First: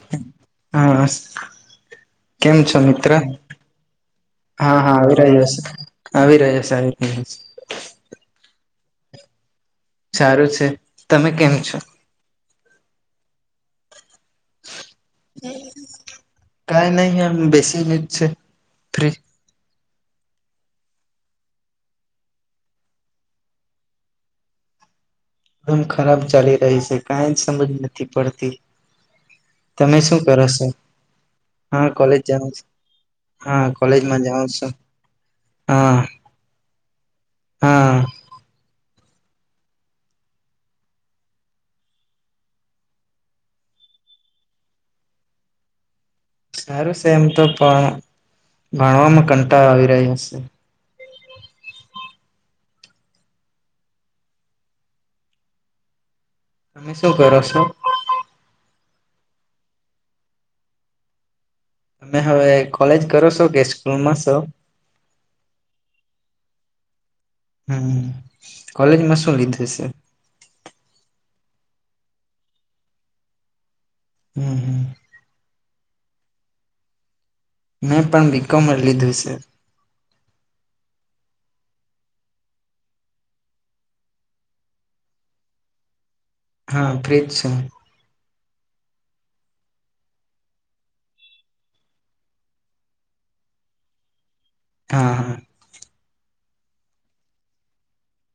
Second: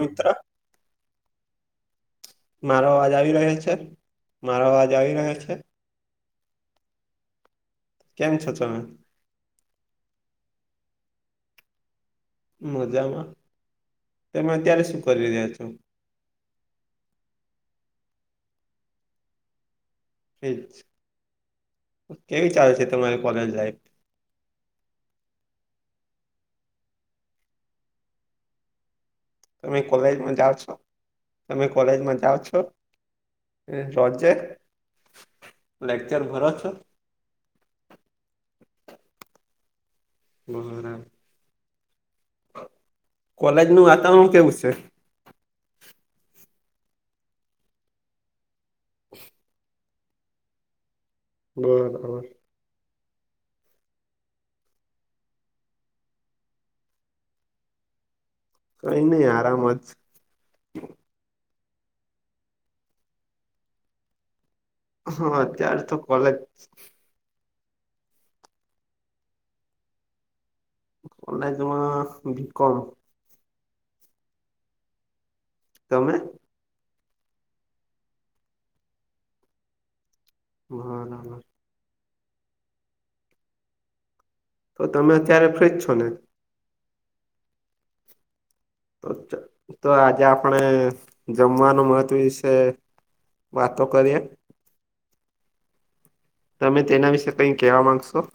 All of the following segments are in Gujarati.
મિત્ર હા કેમ છો મારો મિત્ર અવાજ આવી રહ્યો છે મારો હા અવાજ હા આવી રહ્યો છે છે આવી રહ્યા છે સાહેબ આવી રહ્યા છે. કેમ છો તમે સારું છે તમે કેમ છો. મજામાં તમે અત્યારે શું કરી રહ્યા છો કઈ નહી એ બેસી ની છે ફ્રી કેવી ચાલે છે તમારી કોલેજ લાઈફ એકદમ ખરાબ ચાલી રહી છે, કાઈ જ સમજ નથી પડતી. તમે શું કરો છો તમે હા કોલેજમાં કોલેજ જાઓ જવું છો છું. હા એ કોલેજમાં રોજે જાઉ છું. લેક્ચર ભરો છો હા. [unintelligible] કોલેજ નું વાતાવરણ કેવું છે. સારું છે એમ તો પણ ભણવામાં કંટાળો આવી રહ્યા છે. બરાબર. તમે શું કરોશો કઈ નહી આરામજ તમે હવે કોલેજ કરો છો કે સ્કૂલ માં સૌ હા અત્યાર તો કોલેજ હમ્મ કોલેજમાં શું લીધું છે. કૉલેજ માં બીકોમ હમ્મ હમ્મ. તમે. મેં પણ બીકોમ લીધું છે. હા ના. તો તમે અત્યારે ફ્રીજ છો ને. હા ફ્રી જ છે તો તો આજે આપણે જમવાનું મહત્વ વિશે વાતો કરીએ. હા હા. તમે તેના વિશે કઈ કહેવા માંગશો.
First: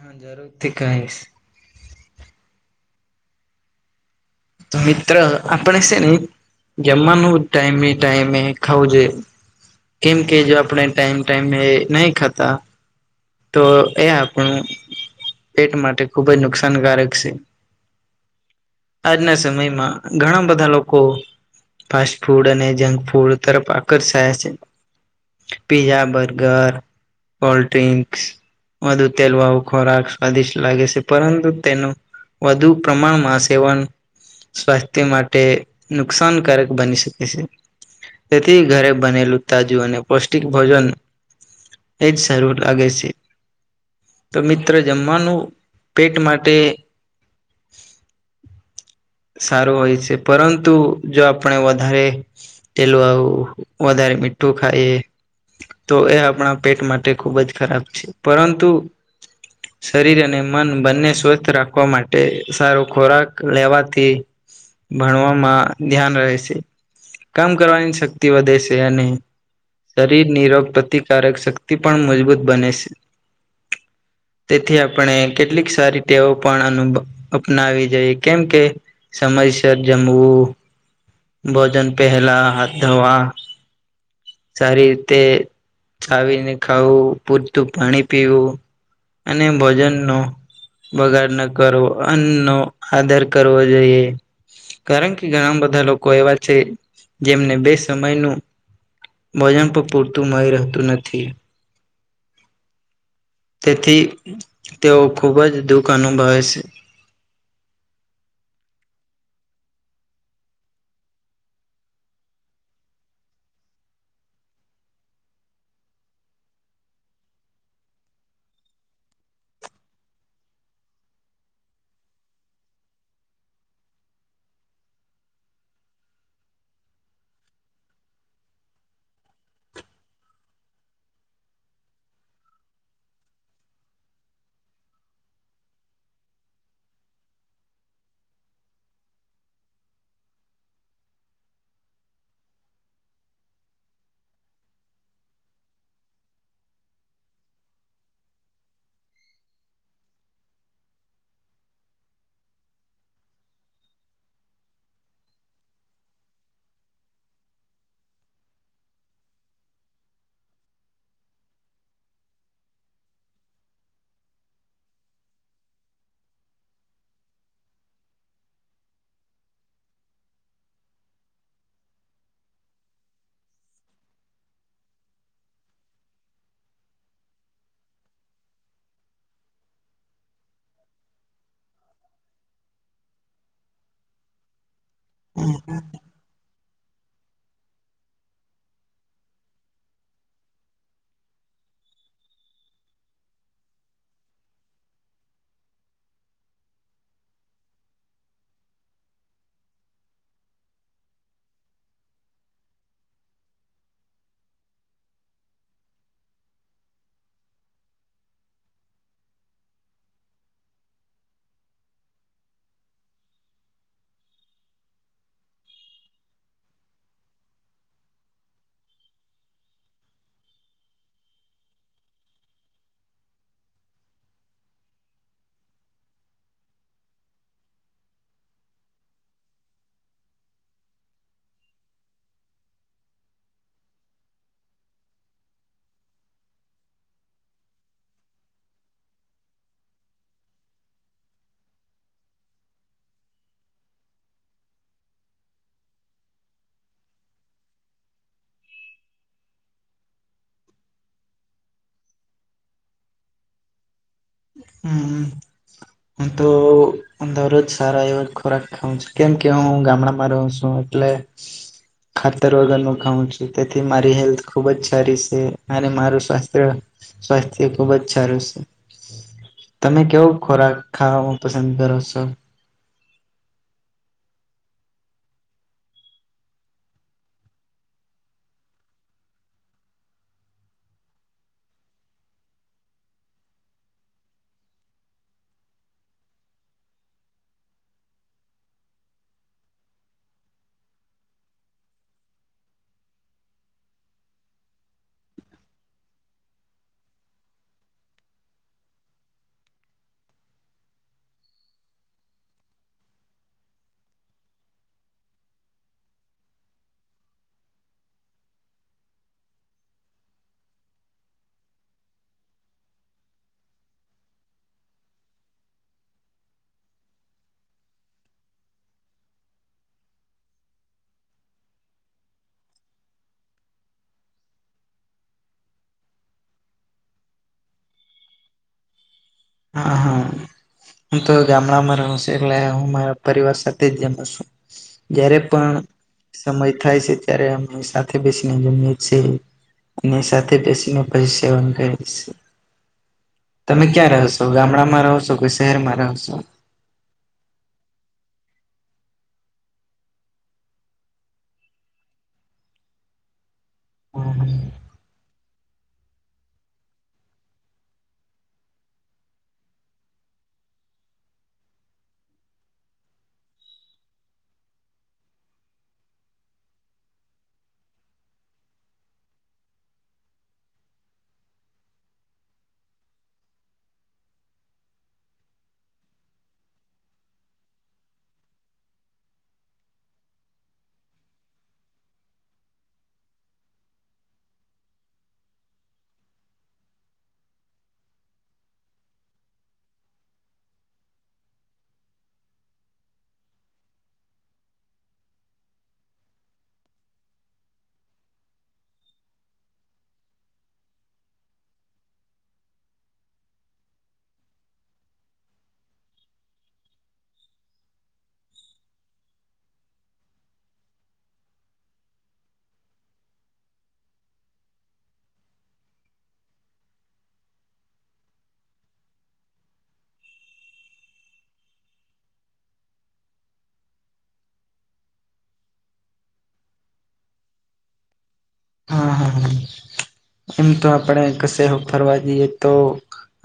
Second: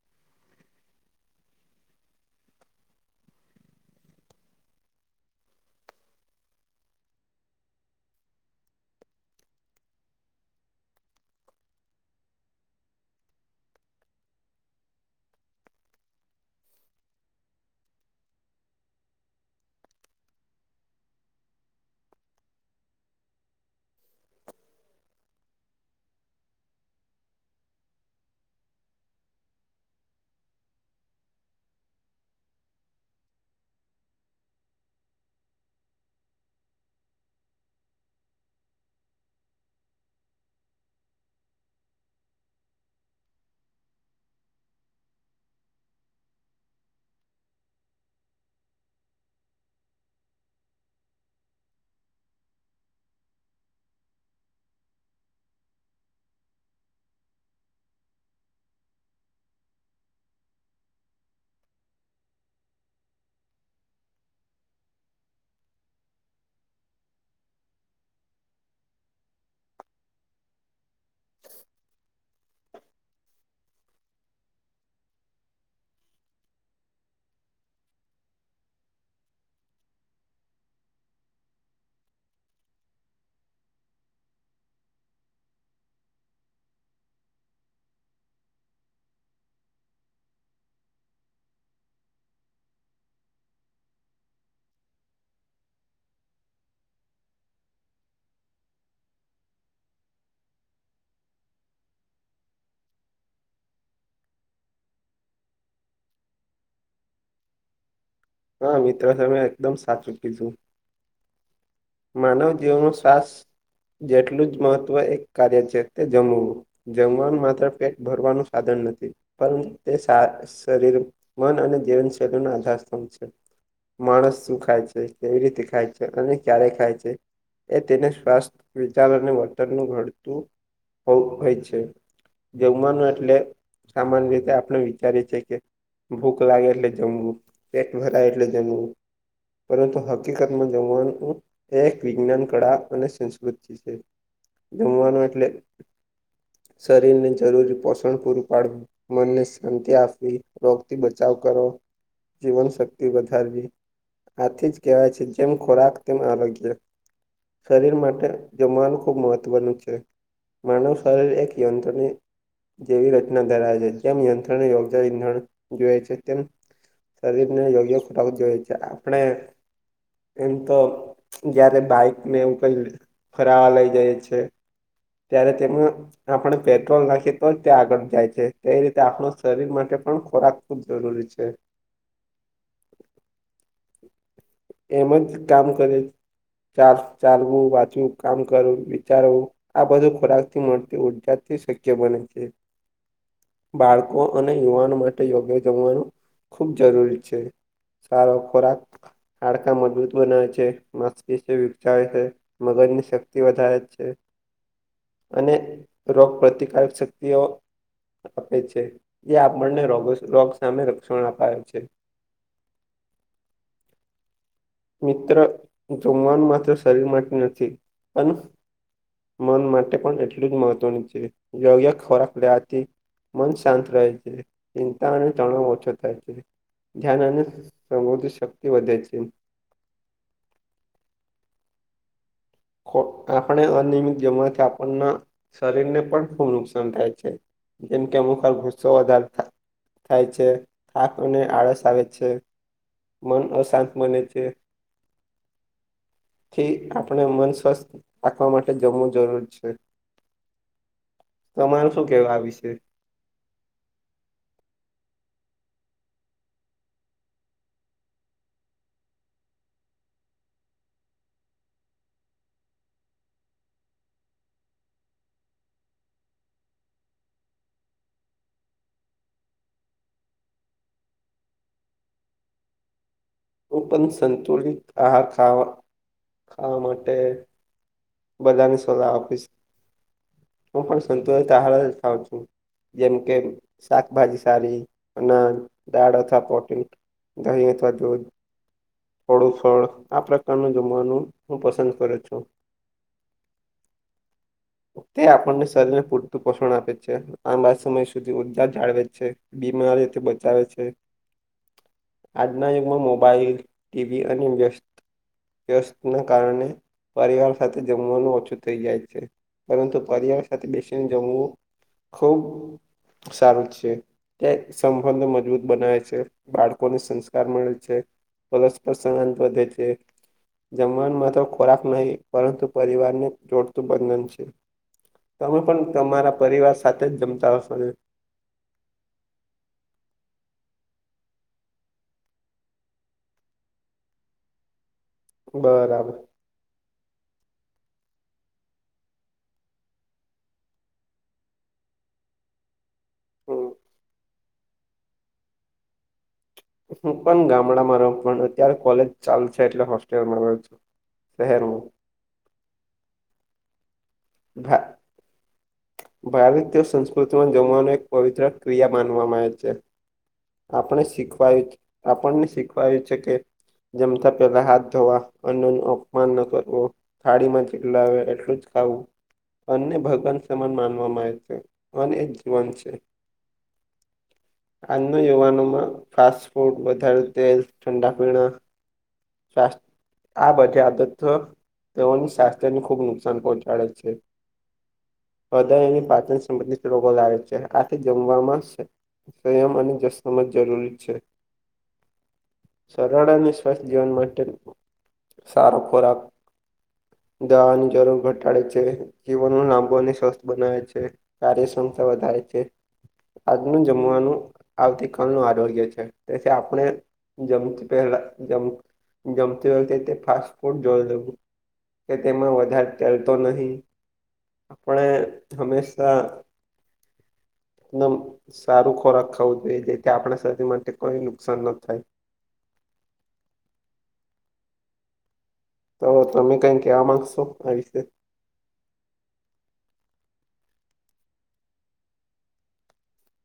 હા જરૂરથી કહીશ. તો મિત્ર આપણે છે નને જમવાનું ટાઈમે ટાઈમે ખાવું જોઈએ. કેમ કે જો આપણે ટાઈમ ટાઈમ એ નહી ખાતા તો એ આપણું પેટ માટે ખુબ જ નુકસાનકારક છે. આજના સમયમાં ઘણા બધા લોકો ફાસ્ટ ફૂડ અને જંક ફૂડ તરફ આકર્ષયા છે. પીઝા બર્ગર કોલ્ડ ડ્રિંક્સ વધુ તેલવાવ ખોરાક સ્વાદિષ્ટ લાગે છે પરંતુ તેનું વધુ પ્રમાણમાં સેવન સ્વાસ્થ્ય માટે નુકસાનકારક બની શકે છે. તેથી ઘરે બનેલું તાજુ અને પૌષ્ટિક ભોજન એજ સારું લાગે છે. તો મિત્ર જમવાનું પેટ માટે સારું હોય છે પરંતુ જો આપણે વધારે તેલ આવું વધારે મીઠું ખાઈએ તો એ આપણા પેટ માટે ખુબ જ ખરાબ છે પરંતુ શરીર અને મન બંને સ્વસ્થ રાખવા માટે સારો ખોરાક લેવા થી ભણવામાં ધ્યાન રહે છે. કામ કરવાની શક્તિ વધે છે અને. શરીર નિરોગ પ્રતિકારક શક્તિ પણ મજબૂત બને છે. તેથી આપણે કેટલીક સારી ટેવો પણનું. અપનાવી જઈ કેમ કે. સમયસર જમવું ભોજન પહેલા હાથ ધવા. સારી રીતે ચાવીને ખાવું પૂરતું પાણી પીવું. અને ભોજન નો બગાડ ન કરવો અન્ન નો આધાર કરવો. જઈએ. કારણ કે ઘણા બધા લોકો એવા છે જેમને બે સમયનું વજન પણ પૂરતું મળી રહેતું નથી તેથી તેઓ ખૂબ જ દુઃખ અનુભવે છે હા મિત્ર તમે એકદમ સાચૂ કીધું માનવ જીવનનું શ્વાસ જેટલું જ મહત્વ એક કાર્ય છે તે જમવું જમવાનું માત્ર પેટ ભરવાનું સાધન નથી પરંતુ તે સા શરીર મન અને જીવનશૈલીના આધાર સ્તભ છે માણસ શું ખાય છે કેવી રીતે ખાય છે અને ક્યારે ખાય છે એ તેને સ્વાસ્થ વિચાર અને વર્તનનું ઘડતું હો હોય છે જમવાનું એટલે સામાન્ય રીતે આપણે વિચારી છે કે ભૂખ લાગે એટલે જમવું પેટ ભરાય એટલે જમવું પરંતુ હકીકતમાં જમવાનું કુ એક વિજ્ઞાન કળા અને સંસ્કૃતિ છે જમવાનો એટલે શરીરને જરૂરી પોષણ પૂરું પાડવું મનને શાંતિ આપવી રોગથી બચાવ કરો જીવનશક્તિ વધારવી આથી જ કહેવાય છે જેમ ખોરાક તેમ આરોગ્ય શરીર માટે જમવાનું ખૂબ મહત્વનું છે માનવ શરીર એક યંત્રની જેવી રચના ધરાવે જેમ યંત્ર યોગ ઇંધણ જોએ છે તેમ શરીર ને યોગ્ય ખોરાક જોઈએ છે આપણે એમ તો જયારે બાઈકને એવું કઈ ફરાવા લઈ જઈએ છે ત્યારે તેમાં આપણે પેટ્રોલ નાખીએ તો તે આગળ જાય છે તે રીતે આપણું શરીર માટે પણ ખોરાક ખૂબ જરૂરી છે એમ જ કામ કરે ચા ચાલવું વાચવું કામ કરવું વિચારવું આ બધું ખોરાકથી મળતી ઉર્જાથી શક્ય બને છે બાળકો અને યુવાનો માટે યોગ્ય જમવાનું ખૂબ જરૂરી છે સારો ખોરાક હાડકા મજબૂત બનાવે તે માસ્પીસને વિકચાવે છે મગજની શક્તિ વધારે જ છે અને રોગ પ્રતિકારક શક્તિઓ આપે છે જે આપણને રોગો રોગ સામે રક્ષણ અપાવે છે મિત્ર જમવાનું માત્ર શરીર માટે નથી પણ મન માટે પણ એટલું જ મહત્વ છે વ્યવ્ય ખોરાક લેવાતી મન શાંત રહે છે ચિંતા અને તણાવ ઓછો થાય છે ધ્યાન અને સમૃદ્ધિ શક્તિ વધે છે ખો આપણે અનિયમિત જમવાથી આપણના શરીરને પણ ખૂબ નુકસાન થાય છે જમ કે અમુખ પર ગુસ્સોદર થા થાય છે થાક અને અને આળસ આવે છે મન અશાંત બને છે થી આપણે મન સ્વસ્થ રાખવા માટે જમવું જરૂર છે [unintelligible] તમારે શું કેવા આ વિશે હૂંમ હું તો દરરોજ સારા એવ જ ખોરાક ખાઉં છું કેમ કે હું ગામડામાં રહું છું એટલે [inaudible] ખાતર વગરનું ખાઉં છું તેથી મારી હેલ્થ ખુબ જ સારી છે અને મારું સ્વાસ્થ્ય સ્વાસ્થ્ય ખુબ જ સારું છે તમે કેવો ખોરાક ખાવામાં પસંદ કરો છો તો પણ સંતુલિત આહાર ખાવ ખાવા માટે બધાને સલાહ આપીશ હું પણ સંતોષ ચાર થઉ છું. જેમ કે શાકભાજી સારી અના દાળ અથવા પોટ દહીં અથવા દૂધ અળું ફળ આ પ્રકારનું જમવાનું હું પસંદ કર છું. તે આપણને શરીરને પૂરતું પોષણ આપે છે આંબા સમય સુધી ઉર્જા જાળવે છે. બીમારીથી બચાવે છે. આજના યુગમાં મોબાઈલ ટીવી અને. વ ના કારણે પરિવાર સાથે જમવાનું ઓછું થઇ જાય છે. પરંતુ પર્યાવારણ સાથે બેસીને જમવું ખુબ સારું છે. ક્યા સંબંધ મજબૂત બનાવે છે બાળકોને સંસ્કાર મળે છે. પરસ્પર સમાન બધે છે. જમવા માં તો ખોરાક નહી પરંતુ પરિવાર ને જોડતું બંધન છે. તમે પણ તમારા પરિવાર સાથે જ જમતા હશો ને હા હા હું તો ગામડામાં રહ છું એટલે હું મારા પરિવાર સાથે જ જમ છું. જ્યારે પણ બરાબર સમય થાય છે ત્યારે અમે સાથે બેસીને જમએીએ. અને સાથે પછી મે પછી સેવન કરી છે હમ તમે ક્યાં રહ છો તો ગામડામાં રહો છો કે શહેરમાં રહ છો. હું પણ ગામડામાં રહું પણ અત્યારે કોલેજ ચાલ છે એટલે હોસ્ટેલમાં રહ છું. ફહેરરો હા ઘા ભારત તેઓ સંસ્કૃતિમાં જમવાની એક પવિત્ર ક્રિયા માનવામાં આવે છે. આપણે શીખવાયું આપણને શીખવાયું છે કે જમતા પેલા હાથ ધોવા અન્ન ન અપમાન ન કરવું થાળી માં જેટલા આવે એટલું જ ખાવું. બને ભગવાન સમાન માનવામાં આવે છે અને જીવન છે. આજના યુવાનોમાં ફાસ્ટ ફૂડ વધારે તેલ ઠંડા પીણા આ બધા આદત તેઓની સ્વાસ્થ્યને ખુબ નુકસાન પહોંચાડે છે. હદ પાચન સંબંધિત રગો લાવે છે આથી જમવામાં છે. સંયમ અને જસમ જ જરૂરી છે. સરળ અને સ્વસ્થ જીવન માટે સારો ખોરાક દવાની જરૂર ઘટાડે છે જીવન લાંબો અને સ્વસ્થ બનાવે છે. કાર્યક્ષમતા વધારે છે આજનું જમવાનું આવતી ક ન આડળ ગય છે તે આપણેમ પહેલા જમતી વ કે ફાસ્ટ ફુડ જળ દેવું કે તેમાં વધારે લતો નહીિ આપણે હંમેશા એકદમ સારું ખોરાક ખાવ આપણા શરીર માટે કોઈ નુકસાન ન થાય તો તમે કઈ કેવા માંગશો આ વિશે હા હા એમ તો આપણે કશે ફરવા જઈએ તો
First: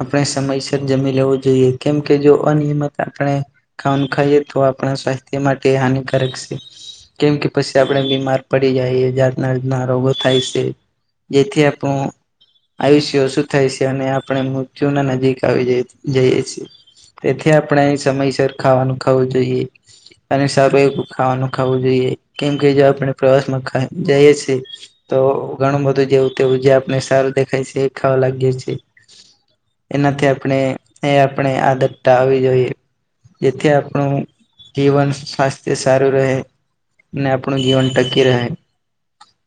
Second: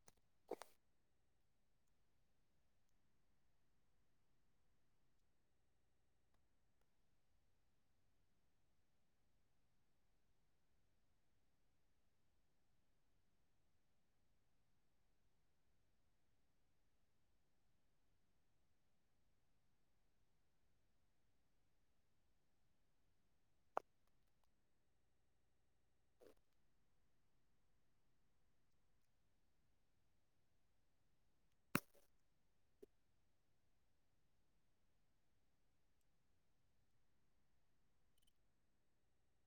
આપણે સમયસર જમી લેવું જોઈએ કેમ કે જો અનિયમિત આપણે ખાવાનું ખાઈએ તો આપણા સ્વાસ્થ્ય માટે હાનિકારક છે. કેમ કે પછી આપડે બીમાર પડી જાય જાતના રોગો થાય છે જેથી આ આપણ આવી છે શું થાય છે અને આપણે મૃત્યુ ના નજીક આવી જઈ જઈએ છીએ તેથી આપણે સમયસર ખાવાનું ખાવું જોઈએ. અને સારું એ ખાવાનું ખાવું જોઈએ કેમ કે જો આપણે પ્રવાસમાં જઈએ છીએ. તો ઘણું બધું જેવું તેવું જે આપને સારું દેખાય છે ખાવા લાગી છીએ. એનાથી આપણે એ આપણે આદતતા આવવી જોઈએ. જેથી આપણું જીવન સ્વાસ્થ્ય સારું રહે. ને આપણું જીવન ટકી રહે.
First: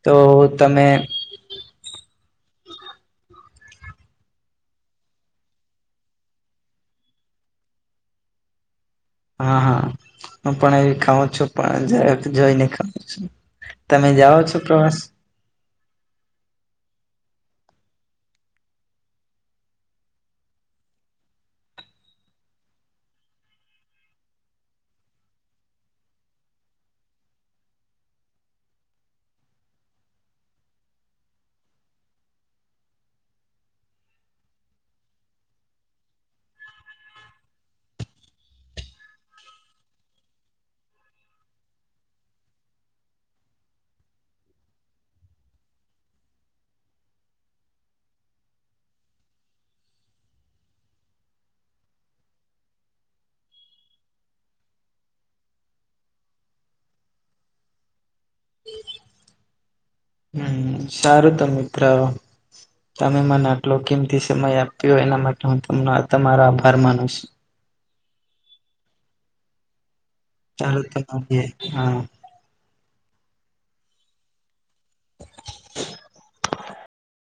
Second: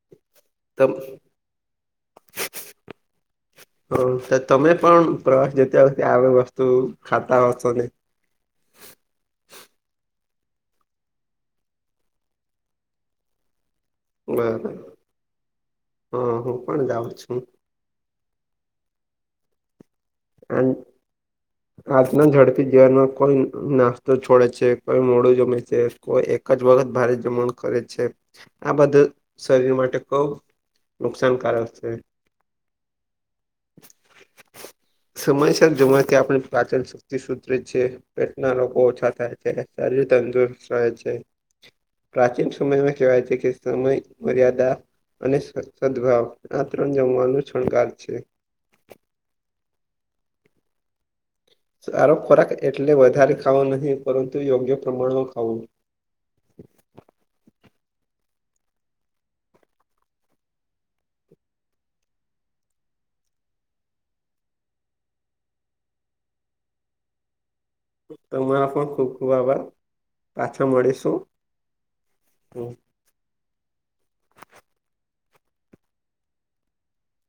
તો તમે તમ [inaudible] [unintelligible] હ સર તમે પણ પ્રવાસ જતા હો ત આવી વસ્તુ ખાતા હશો ને. હા હા હું પણ એવી ખાઉં છું પણ જ જોઈને ખઉ છું તમે જાઓ છો બરાબર પ્રવાસ હા હું પણ જાઉં છું અને આજના ઝડપી જીવનમાં કોઈ નાસ્તો છોડે છે કોઈ મોડું જમે છે. કોઈ એક જ વખત ભારે જમણ કરે છે આ બધા શરીર માટે બહુ. નુકસાનકારક છે. સમયસર જવા કે આપણે પાચન. સુધ છે પેટના ર ઓછા થાય છે શરીર તંદુરસ્ત રહે છે. પ્રાચીન સમયમાં કહેવાય છે કે સમય મર્યાદા અને સદભાવ આ ત્રણ જમવાનું છણગાર છે. સારો ખોરાક એટલે વધારે ખાવા ન પરંતુ યોગ્ય પ્રમાણમાં ખાવું. હમ સારું ત મિત્ર તમે મને આટલો કિમતી સમય આપ્યો હો એના માટે હું તમ તમારો આભાર માનું છું. તમારા પણ ખુબ ખુબ આભાર પાછા ચાલો તો મળીશું. મળીએ હા [unintelligible]